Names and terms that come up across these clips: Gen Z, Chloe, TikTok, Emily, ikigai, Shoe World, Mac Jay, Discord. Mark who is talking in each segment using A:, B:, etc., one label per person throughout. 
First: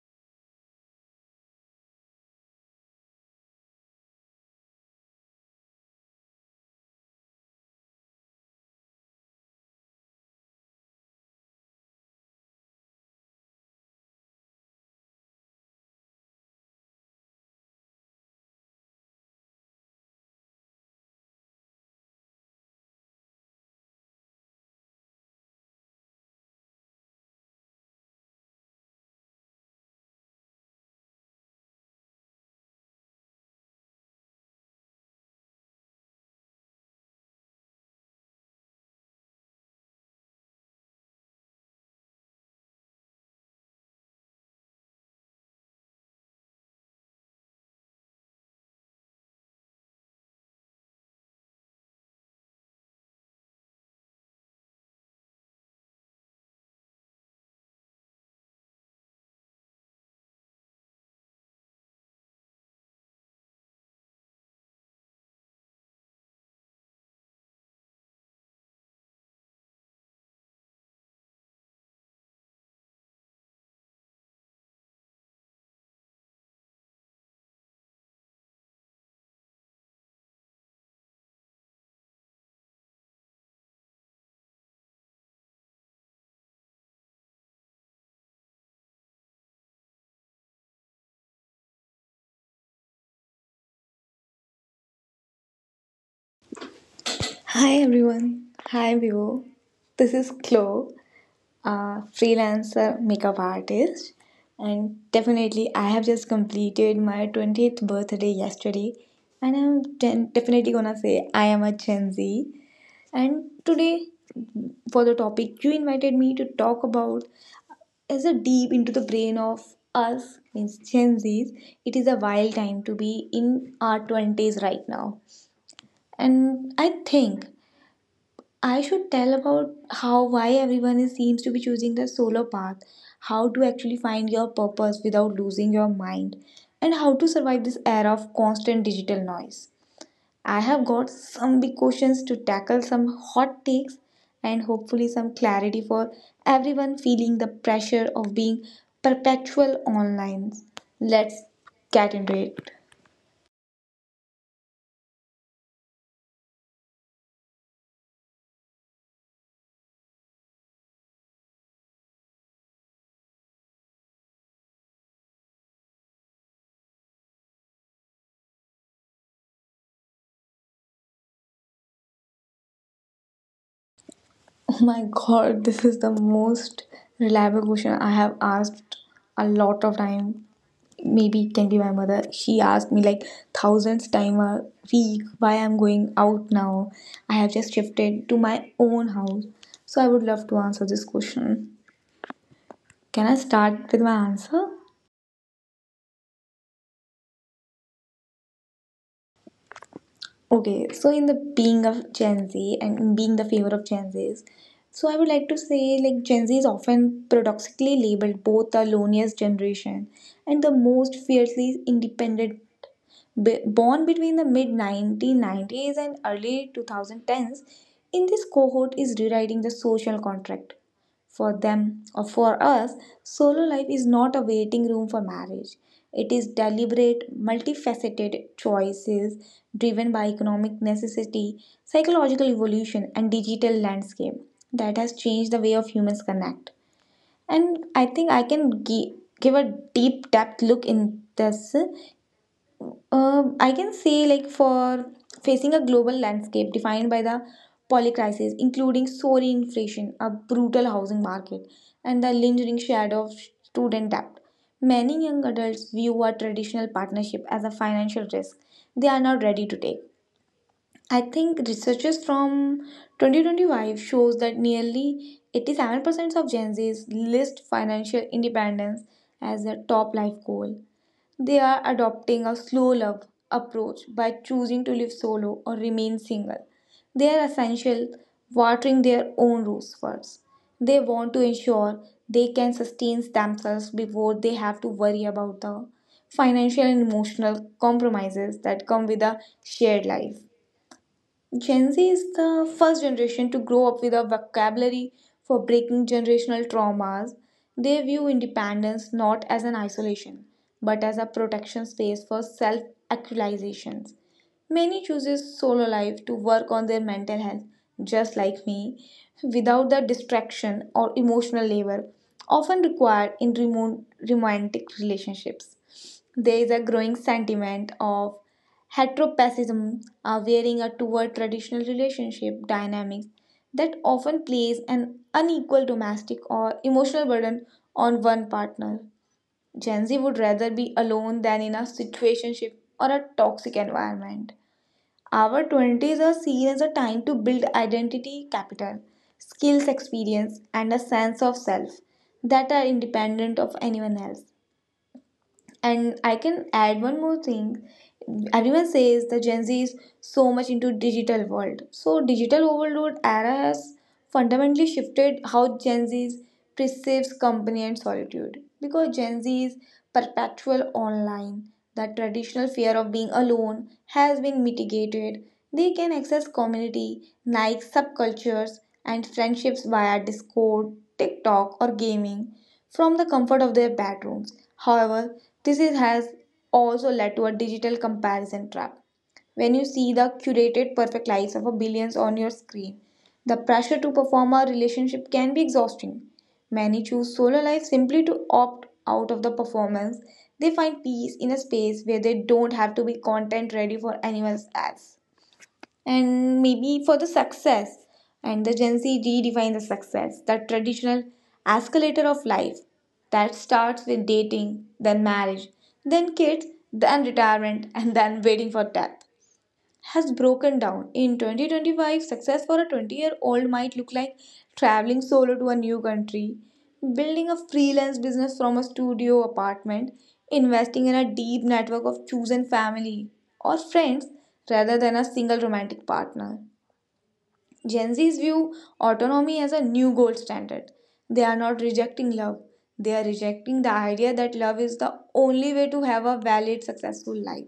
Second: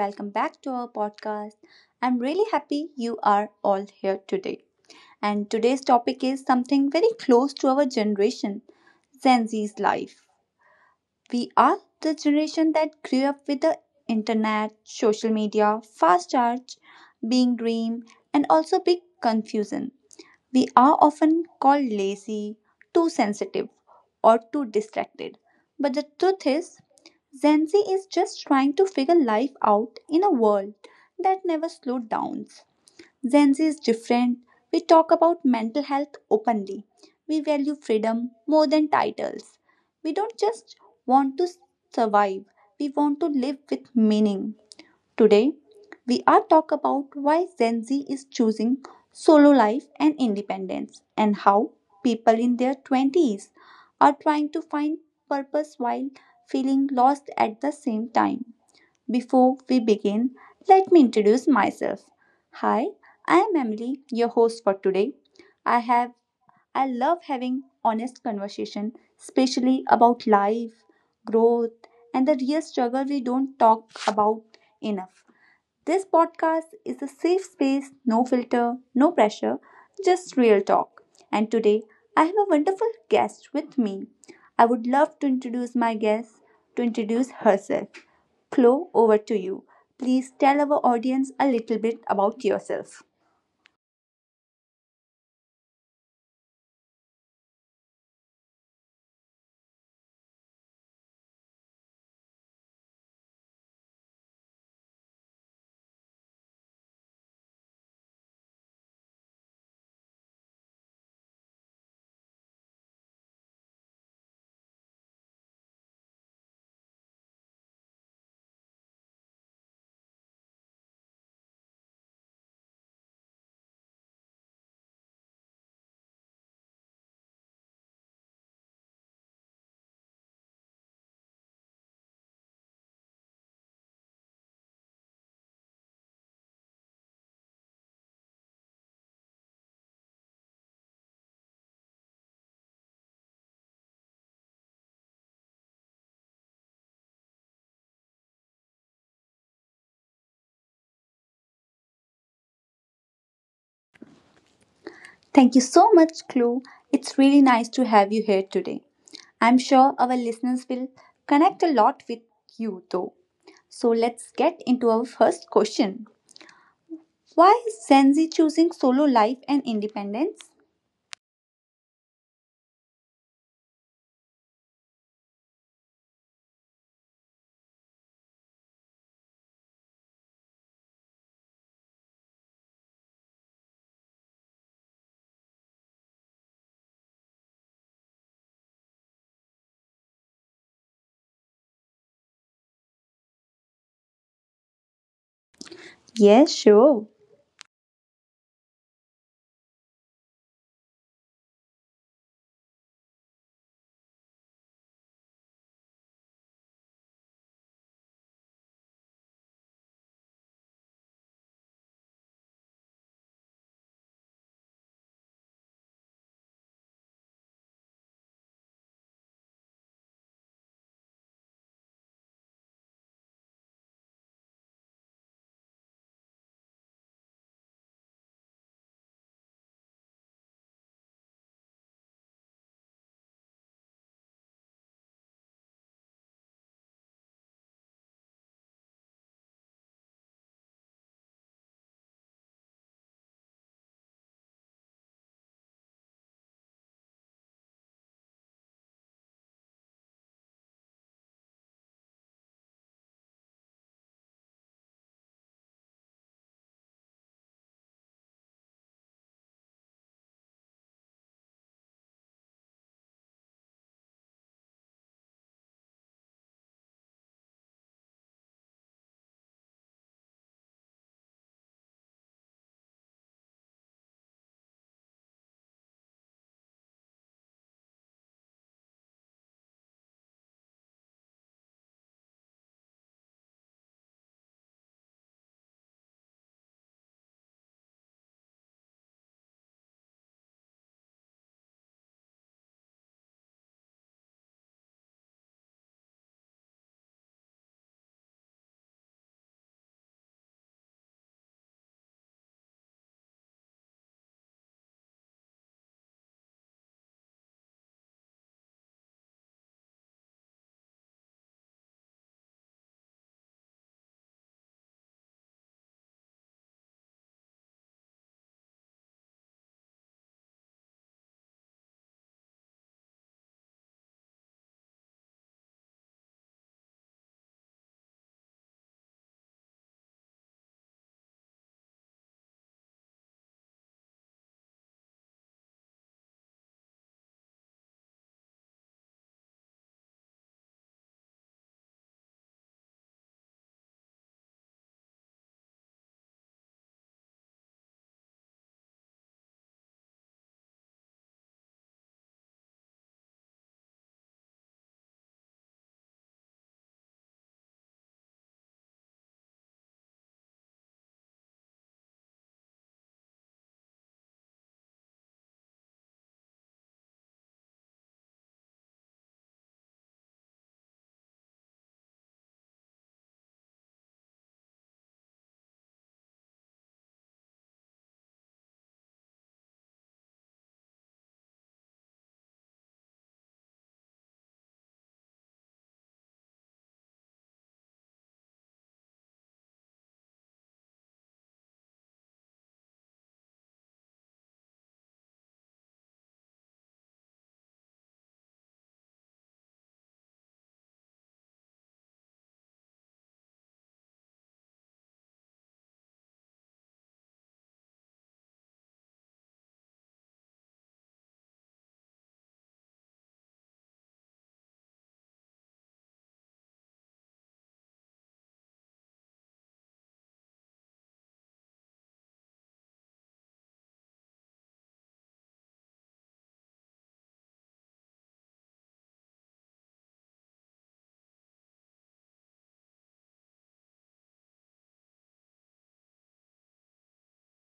A: Welcome back to our podcast. I'm really happy you are all here today. And today's topic is something very close to our generation, Gen Z's life. We are the generation that grew up with the internet, social media, fast charge, being dream, and also big confusion. We are often called lazy, too sensitive, or too distracted. But the truth is, Gen Z is just trying to figure life out in a world that never slowed down. Gen Z is different. We talk about mental health openly. We value freedom more than titles. We don't just want to survive, we want to live with meaning. Today, we are talk about why Gen Z is choosing solo life and independence and how people in their 20s are trying to find purpose while feeling lost at the same time. Before we begin, let me introduce myself. Hi, I am Emily, your host for today. I have I love having honest conversation, especially about life, growth, and the real struggle we don't talk about enough. This podcast is a safe space, no filter, no pressure, just real talk. And today I have a wonderful guest with me. I would love to introduce my guest to introduce herself. Chloe, over to you. Please tell our audience a little bit about yourself.
B: Hi everyone. Hi Vivo. This is Chloe, a freelancer makeup artist. And definitely, I have just completed my 20th birthday yesterday. And definitely gonna say I am a Gen Z. And today, for the topic you invited me to talk about, is a deep into the brain of us, means Gen Zs. It is a wild time to be in our 20s right now. And I think I should tell about how why everyone is, seems to be choosing the solo path, how to actually find your purpose without losing your mind, and how to survive this era of constant digital noise. I have got some big questions to tackle, some hot takes, and hopefully some clarity for everyone feeling the pressure of being perpetual online. Let's get into it.
A: Thank you so much, Chloe. It's really nice to have you here today. I'm sure our listeners will connect a lot with you, though. So let's get into our first question. Why is Gen Z choosing solo life and independence?
B: Oh my god, this is the most reliable question I have asked a lot of time. Maybe it can be my mother. She asked me like thousands time a week why I'm going out now. I have just shifted to my own house. So I would love to answer this question. Can I start with my answer?
A: Yes, sure.
B: Okay, so in the being of Gen Z and being the favor of Gen Zs, so I would like to say like Gen Z is often paradoxically labeled both the loneliest generation and the most fiercely independent. Born between the mid 1990s and early 2010s, in this cohort is rewriting the social contract. For them or for us, solo life is not a waiting room for marriage. It is deliberate, multifaceted choices driven by economic necessity, psychological evolution, and digital landscape that has changed the way of humans connect. And I think give a deep depth look in this I can say, like, for facing a global landscape defined by the polycrisis, including soaring inflation, a brutal housing market, and the lingering shadow of student debt, many young adults view a traditional partnership as a financial risk they are not ready to take. I think researches from 2025 shows that nearly 87% of Gen Zs list financial independence as their top life goal they are adopting a slow love approach by choosing to live solo or remain single. They are essential watering their own roots first. They want to ensure they can sustain themselves before they have to worry about the financial and emotional compromises that come with a shared life. Gen Z is the first generation to grow up with a vocabulary for breaking generational traumas. They view independence not as an isolation, but as a protection space for self-actualizations. Many chooses solo life to work on their mental health, just like me, without the distraction or emotional labor often required in remote romantic relationships. There is a growing sentiment of heteropessimism, veering toward traditional relationship dynamics that often place an unequal domestic or emotional burden on one partner. Gen Z would rather be alone than in a situationship or a toxic environment. Our 20s are seen as a time to build identity capital, skills, experience, and a sense of self that are independent of anyone else. And I can add one more thing. Everyone says the Gen Z is so much into digital world. So digital overload era has fundamentally shifted how Gen Z perceives company and solitude. Because Gen Z is perpetual online, the traditional fear of being alone has been mitigated. They can access community, like subcultures and friendships via Discord, TikTok, or gaming from the comfort of their bedrooms. However, has also led to a digital comparison trap. When you see the curated perfect lives of a billions on your screen, the pressure to perform a relationship can be exhausting. Many choose solo life simply to opt out of the performance. They find peace in a space where they don't have to be content ready for anyone else and maybe for the success. And the Gen Z redefine the success, that traditional escalator of life that starts with dating, then marriage, then kids, then retirement, and then waiting for death has broken down. In 2025, success for a 20-year-old might look like traveling solo to a new country, building a freelance business from a studio apartment, investing in a deep network of chosen family or friends rather than a single romantic partner. Gen Z's view autonomy as a new gold standard. They are not rejecting love. They are rejecting the idea that love is the only way to have a valid, successful life.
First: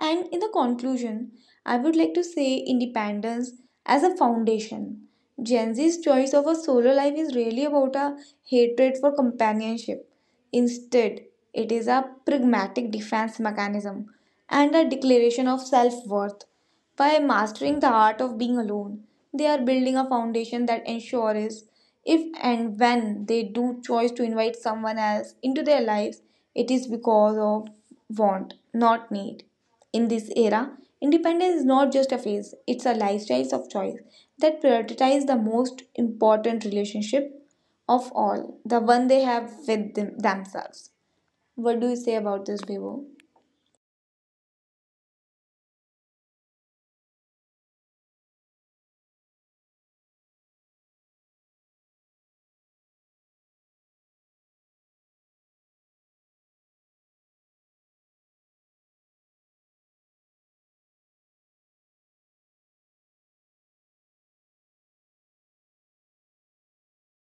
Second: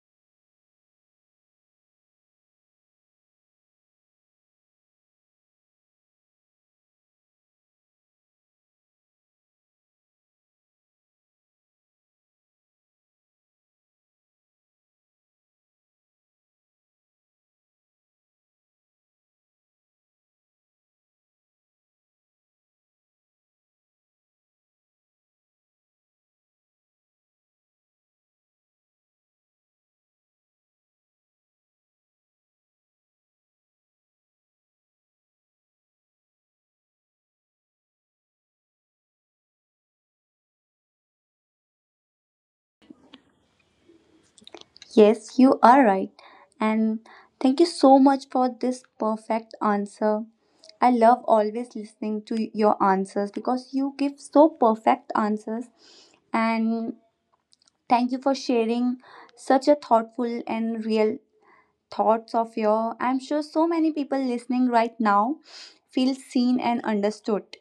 B: And in the conclusion, I would like to say independence as a foundation. Gen Z's choice of a solo life is really about a hatred for companionship. Instead, it is a pragmatic defense mechanism and a declaration of self worth. By mastering the art of being alone, they are building a foundation that ensures if and when they do choose to invite someone else into their lives, it is because of want, not need. In this era, independence is not just a phase, it's a lifestyle of choice that prioritizes the most important relationship of all, the one they have with themselves. What do you say about this, Bibo?
A: Yes, you are right. And thank you so much for this perfect answer. I love always listening to your answers because you give so perfect answers. And thank you for sharing such a thoughtful and real thoughts of your. I'm sure so many people listening right now feel seen and understood.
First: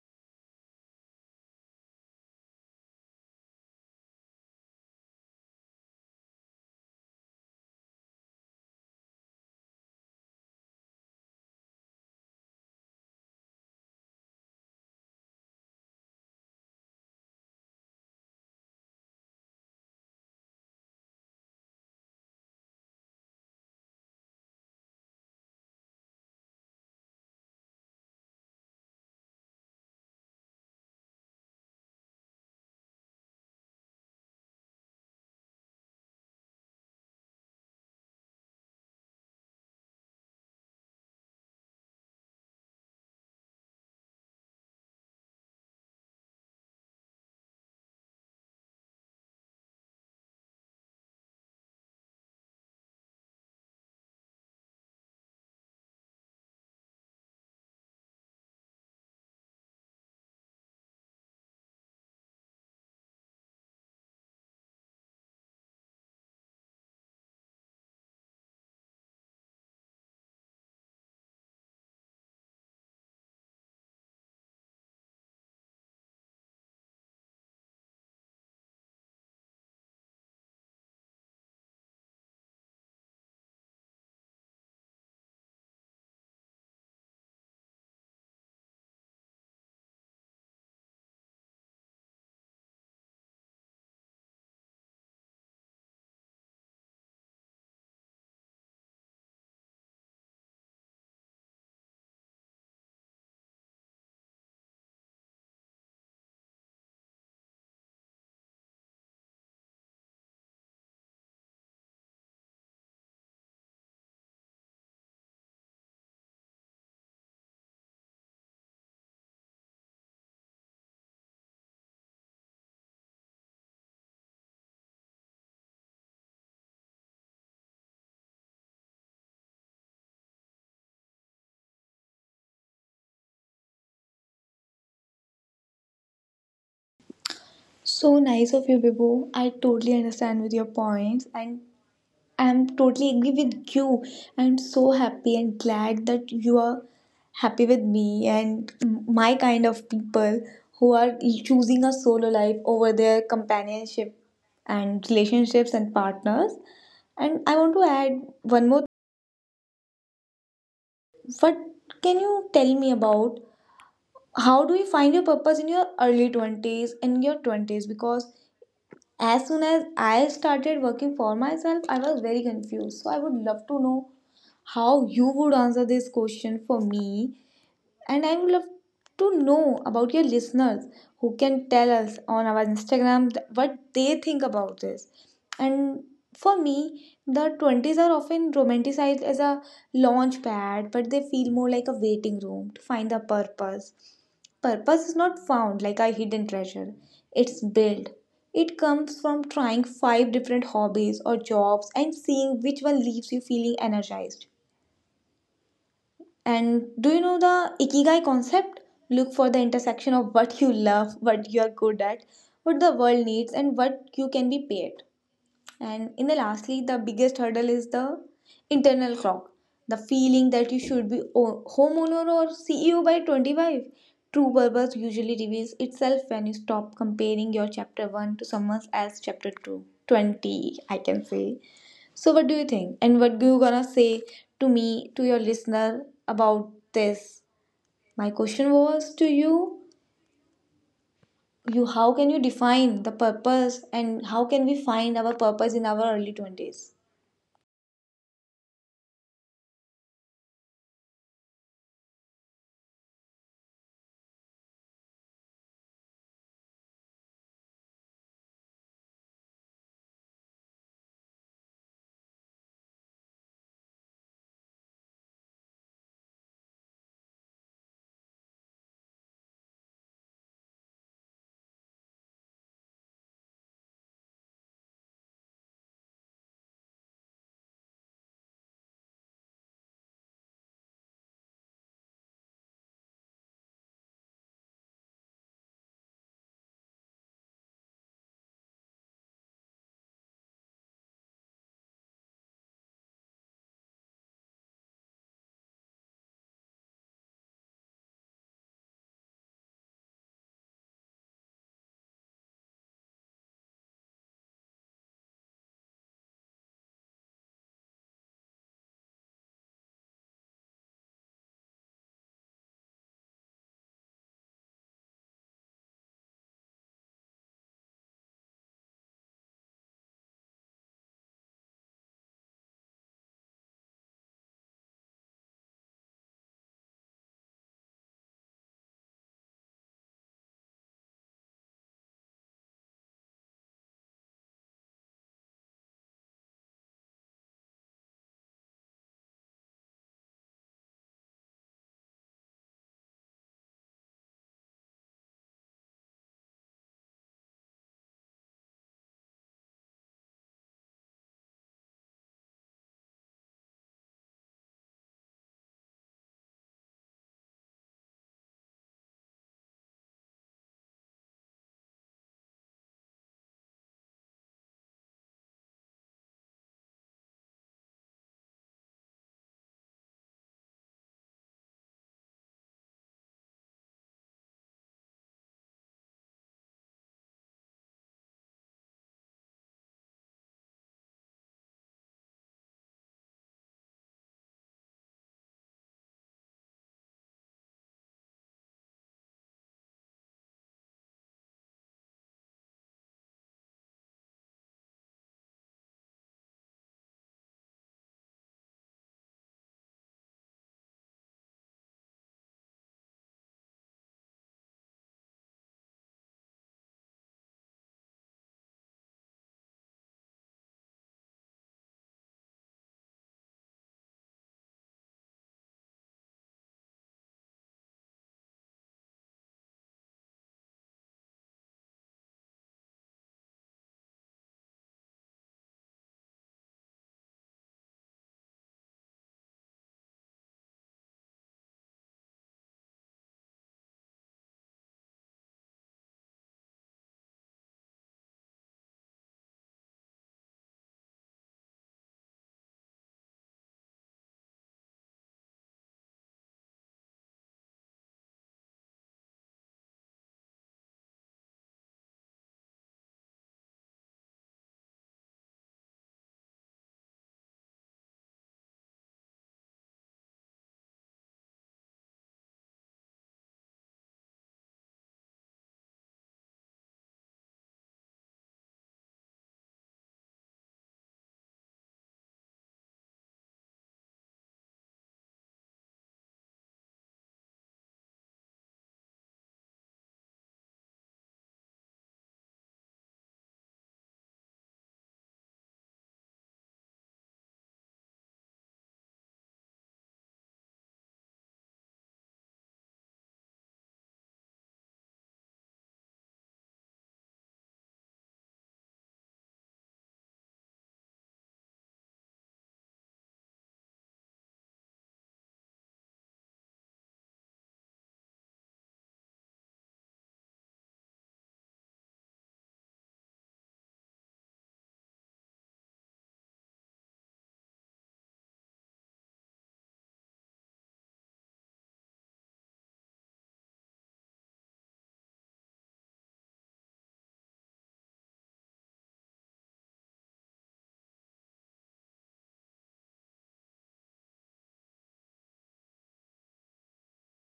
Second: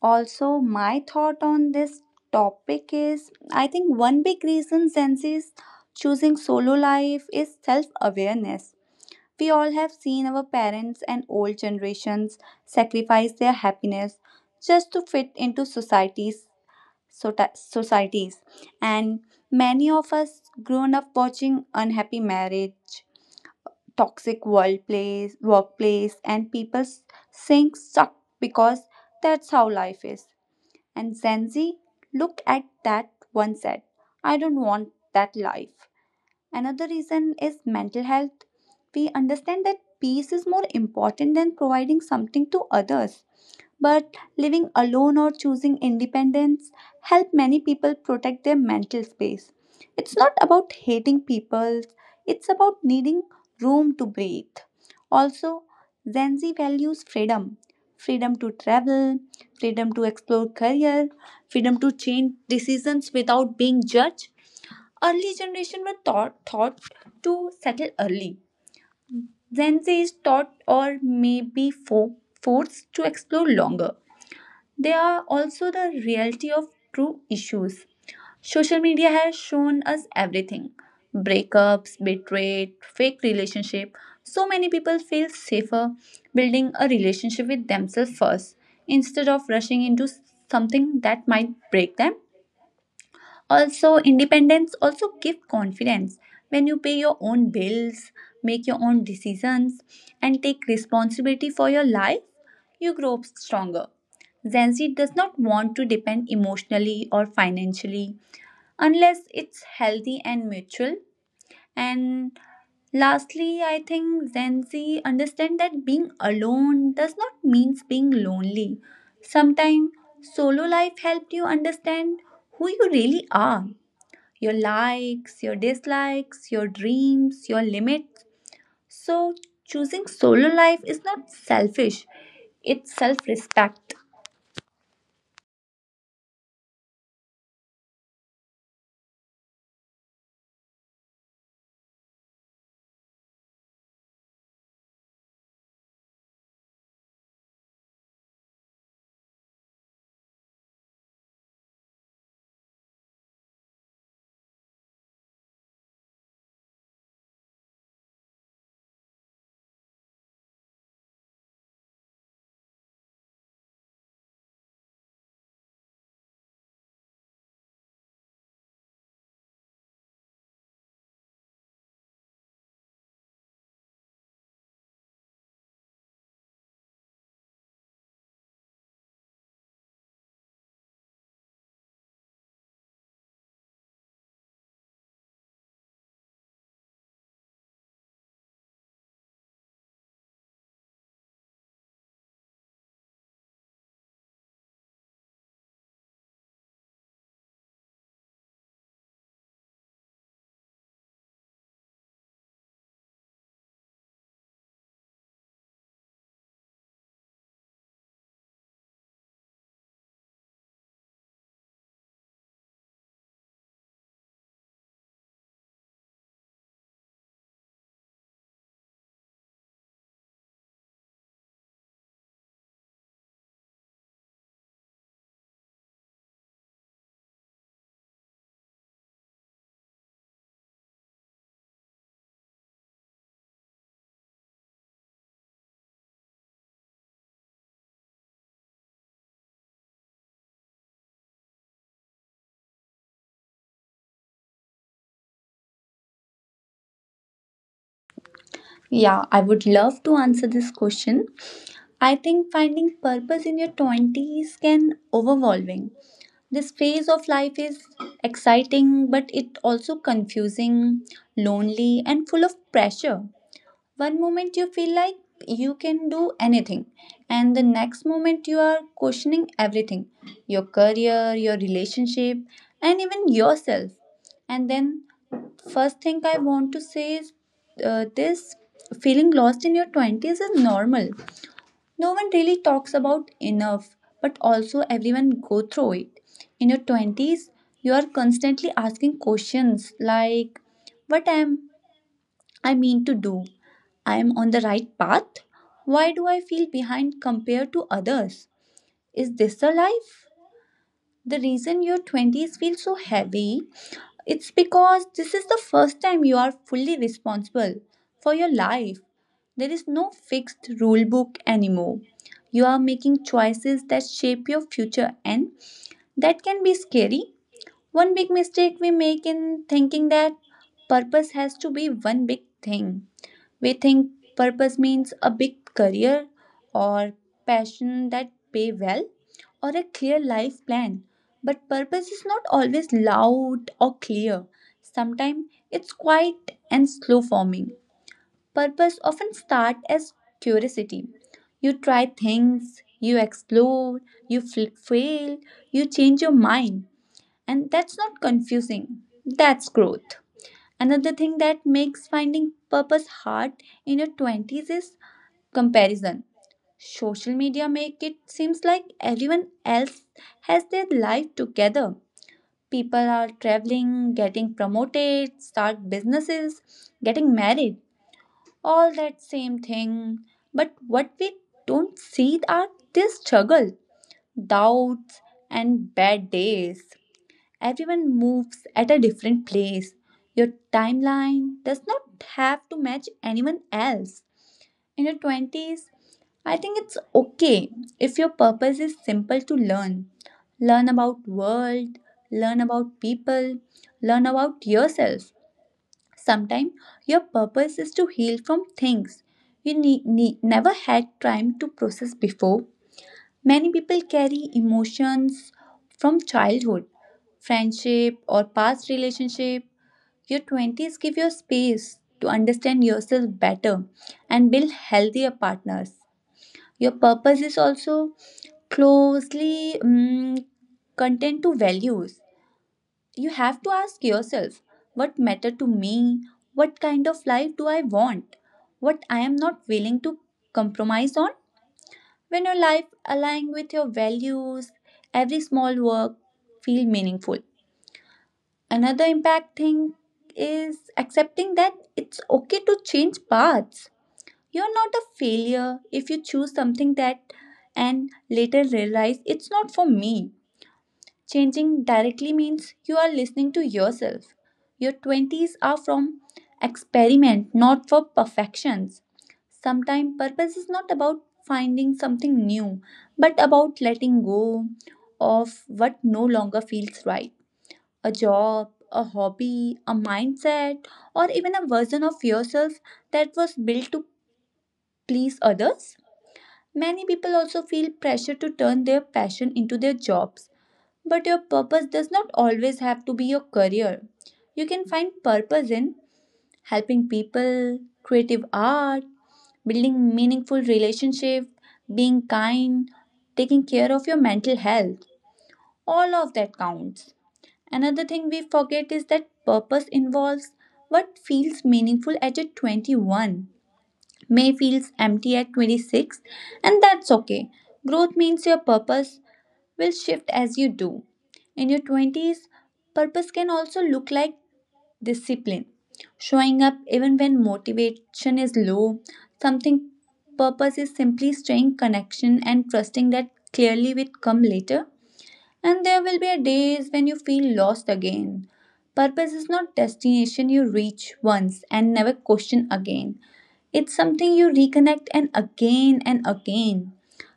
A: Also, my thought on this topic is I think one big reason Zenzi's choosing solo life is self awareness. We all have seen our parents and old generations sacrifice their happiness just to fit into societies. Societies, and many of us grown up watching unhappy marriage, toxic workplace, and people saying suck because that's how life is, and Zenzi look at that one said, I don't want that life. Another reason is mental health. We understand that peace is more important than providing something to others. But living alone or choosing independence help many people protect their mental space. It's not about hating people, it's about needing room to breathe. Also, Gen Z values freedom freedom to travel, freedom to explore career, freedom to change decisions without being judged. Early generation were taught to settle early. Gen Z is taught or maybe forced to explore longer. They are also the reality of true issues. Social media has shown us everything, breakups, betrayal, fake relationship. So many people feel safer building a relationship with themselves first instead of rushing into something that might break them. Also, independence also gives confidence. When you pay your own bills, make your own decisions, and take responsibility for your life, you grow stronger. Gen Z does not want to depend emotionally or financially unless it's healthy and mutual. And lastly, I think Gen Z understand that being alone does not mean being lonely. Sometimes solo life helped you understand who you really are, your likes, your dislikes, your dreams, your limits. So, choosing solo life is not selfish, it's self respect.
B: So nice of you, Bibo. I totally understand with your points and I'm totally agree with you. I'm so happy and glad that you are happy with me and my kind of people who are choosing a solo life over their companionship and relationships and partners. And I want to add one more. What can you tell me about how do you find your purpose in your early 20s and your 20s? Because as soon as I started working for myself, I was very confused. So I would love to know how you would answer this question for me. And I would love to know about your listeners who can tell us on our Instagram what they think about this. And for me, the 20s are often romanticized as a launch pad, but they feel more like a waiting room to find the purpose. Purpose is not found like a hidden treasure, it's built. It comes from trying five different hobbies or jobs and seeing which one leaves you feeling energized. And do you know the ikigai concept? Look for the intersection of what you love, what you are good at, what the world needs, and what you can be paid. And in the lastly, the biggest hurdle is the internal clock, the feeling that you should be homeowner or CEO by 25. True purpose usually reveals itself when you stop comparing your chapter 1 to someone else's chapter 2. 20, I can say. So, what do you think? And what do you gonna say to me, to your listener about this? My question was to you: You, how can you define the purpose, and how can we find our purpose in our early 20s?
A: Yeah, I would love to answer this question. I think finding purpose in your 20s can overwhelming. This phase of life is exciting but it also confusing, lonely and full of pressure. One moment you feel like you can do anything, and the next moment you are questioning everything, your career, your relationship, and even yourself. And then, first thing I want to say is, this feeling lost in your 20s is normal. No one really talks about enough, but also everyone go through it. In your 20s, you are constantly asking questions like, what am I mean to do? I am on the right path? Why do I feel behind compared to others? Is this the life? The reason your 20s feel so heavy, it's because this is the first time you are fully responsible for your life. There is no fixed rule book anymore. You are making choices that shape your future, and that can be scary. One big mistake we make in thinking that purpose has to be one big thing. We think purpose means a big career, or passion that pay well, or a clear life plan. But purpose is not always loud or clear. Sometimes it's quiet and slow forming. Purpose often start as curiosity. You try things, you explore, you fail, you change your mind. And that's not confusing. That's growth. Another thing that makes finding purpose hard in your 20s is comparison. Social media make it seems like everyone else has their life together. People are traveling, getting promoted, start businesses, getting married, all that same thing. But what we don't see are their struggle, doubts and bad days. Everyone moves at a different place. Your timeline does not have to match anyone else. In your 20s, I think it's okay if your purpose is simple to learn. Learn about world, learn about people, learn about yourself. Sometimes your purpose is to heal from things you never had time to process before. Many people carry emotions from childhood friendship, or past relationship. Your 20s give you space to understand yourself better and build healthier partners. Your purpose is also closely content to values. You have to ask yourself, what matter to me? What kind of life do I want? What I am not willing to compromise on? When your life aligns with your values, every small work feel meaningful. Another impact thing is accepting that it's okay to change paths. You're not a failure if you choose something that and later realize it's not for me. Changing directly means you are listening to yourself. Your 20s are from experiment, not for perfections. Sometimes purpose is not about finding something new, but about letting go of what no longer feels right, a job, a hobby, a mindset, or even a version of yourself that was built to please others. Many people also feel pressure to turn their passion into their jobs. But your purpose does not always have to be your career. You can find purpose in helping people, creative art, building meaningful relationships, being kind, taking care of your mental health. All of that counts. Another thing we forget is that purpose involves, what feels meaningful at your 21 may feels empty at 26, and that's okay. Growth means your purpose will shift as you do. In your 20s, purpose can also look like discipline. Showing up even when motivation is low, something purpose is simply staying connection and trusting that clearly will come later. And there will be a days when you feel lost again. Purpose is not destination you reach once and never question again. It's something you reconnect and again and again.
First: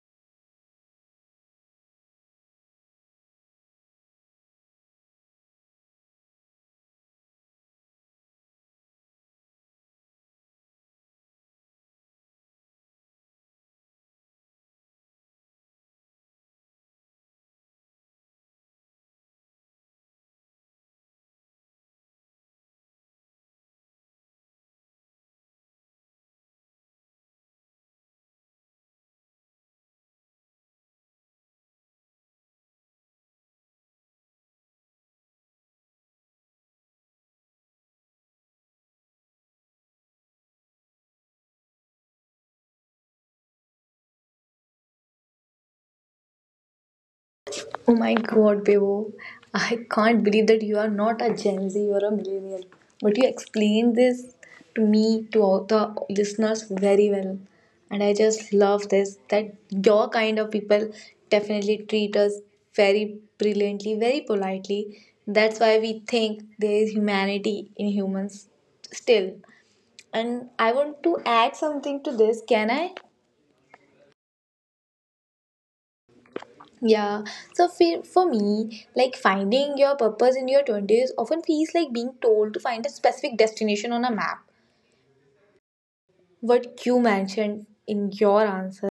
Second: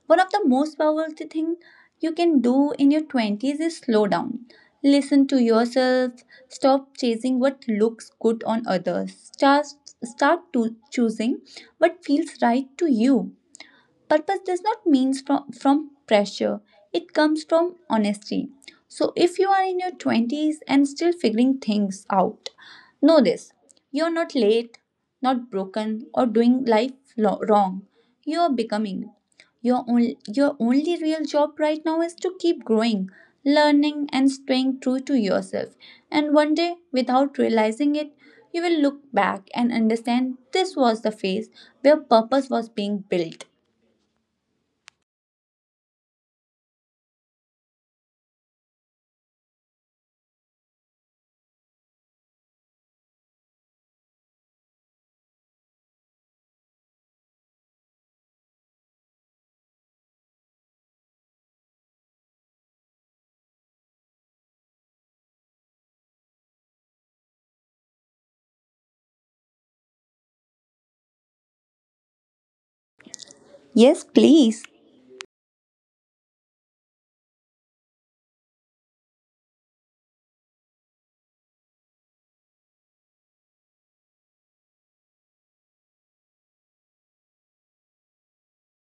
A: One of the most powerful thing you can do in your 20s is slow down. Listen to yourself. Stop chasing what looks good on others. Just start to choosing what feels right to you. Purpose does not mean from pressure, it comes from honesty. So if you are in your 20s and still figuring things out, know this, you're not late, not broken or doing life wrong, you're becoming. Your only real job right now is to keep growing, learning and staying true to yourself, and one day without realizing it you will look back and understand this was the phase where purpose was being built.
B: Oh my god, Bebo. I can't believe that you are not a Gen Z, you're a millennial. But you explained this to me, to all the listeners, very well. And I just love this that your kind of people definitely treat us very brilliantly, very politely. That's why we think there is humanity in humans still. And I want to add something to this. Can I?
A: Yes, please.
B: Yeah, so for me, like finding your purpose in your 20s often feels like being told to find a specific destination on a map, what you mentioned in your answer.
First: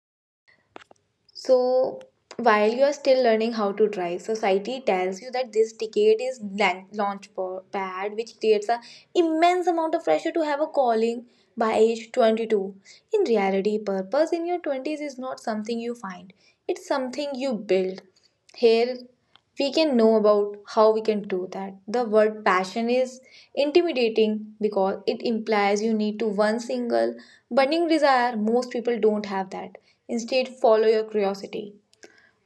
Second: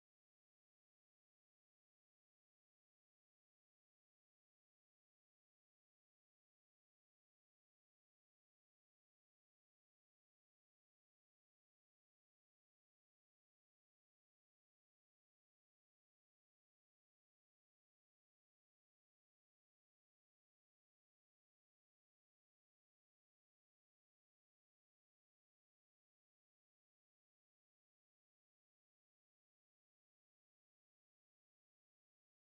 B: So, while you are still learning how to drive, society tells you that this decade is pad, which creates an immense amount of pressure to have a calling by age 22. In reality, purpose in your 20s is not something you find, it's something you build. Here we can know about how we can do that. The word passion is intimidating because it implies you need to one single burning desire. Most people don't have that. Instead, follow your curiosity.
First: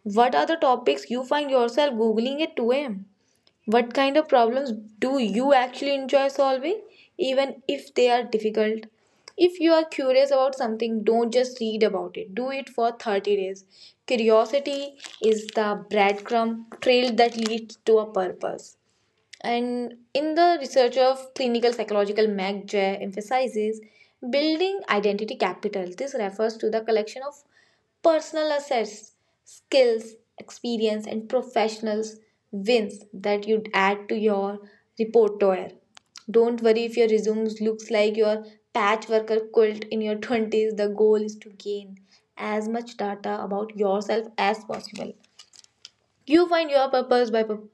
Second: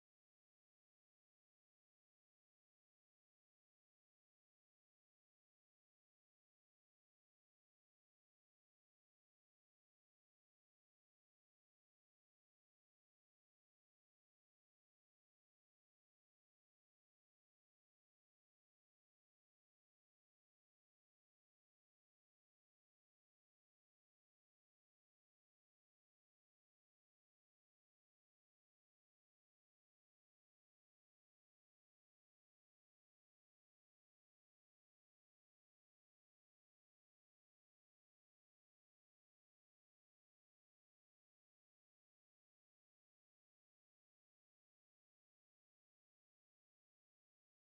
B: What are the topics you find yourself googling at 2 a.m.? What kind of problems do you actually enjoy solving, even if they are difficult? If you are curious about something, don't just read about it. Do it for 30 days. Curiosity is the breadcrumb trail that leads to a purpose. And in the research of clinical psychological Mac Jay emphasizes building identity capital. This refers to the collection of personal assets, skills, experience, and professionals wins that you'd add to your repertoire. Don't worry if your resume looks like your patchworker quilt in your 20s. The goal is to gain as much data about yourself as possible. You find your purpose by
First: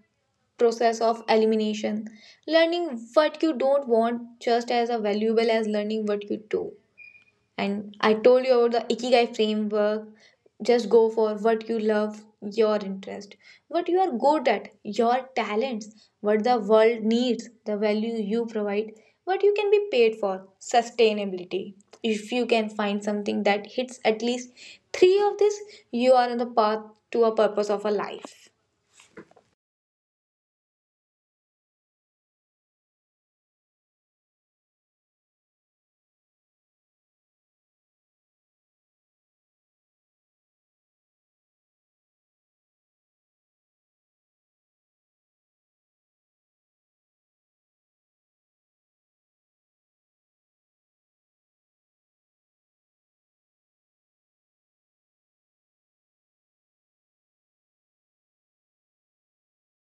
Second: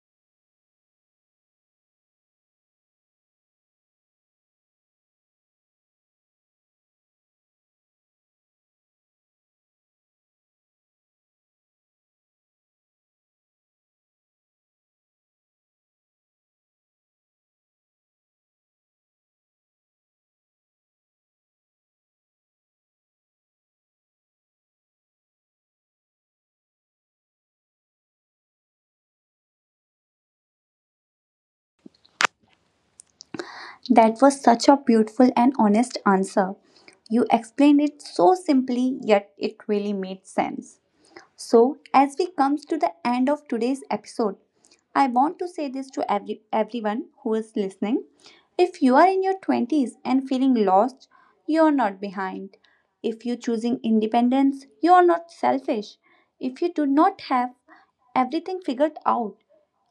B: process of elimination. Learning what you don't want just as a valuable as learning what you do. And I told you about the Ikigai framework. Just go for what you love, your interest, what you are good at, your talents, what the world needs, the value you provide, what you can be paid for, sustainability. If you can find something that hits at least three of this, you are on the path to a purpose of a life.
A: That was such a beautiful and honest answer. You explained it so simply, yet it really made sense. So, as we comes to the end of today's episode, I want to say this to everyone who is listening. If you are in your 20s and feeling lost, you are not behind. If you're choosing independence, you are not selfish. If you do not have everything figured out,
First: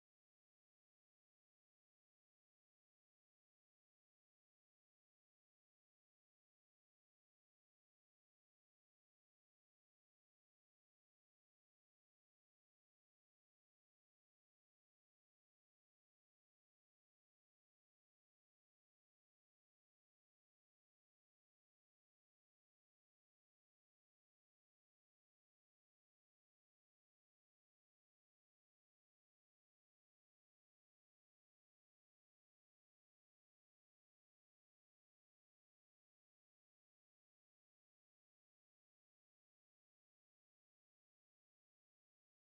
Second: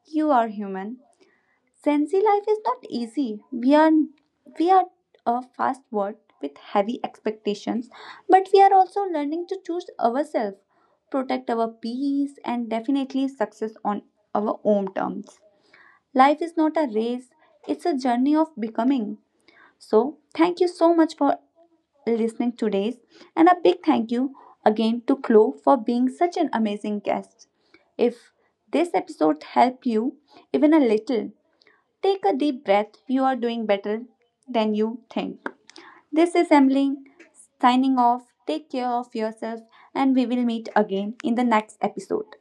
A: you are human. Sensi life is not easy. We are a fast world with heavy expectations, but we are also learning to choose ourselves, protect our peace, and definitely success on our own terms. Life is not a race; it's a journey of becoming. So, thank you so much for listening today's, and a big thank you again to Chloe for being such an amazing guest. If this episode helped you even a little, take a deep breath. You are doing better than you think. This is Emily signing off. Take care of yourself, and we will meet again in the next episode.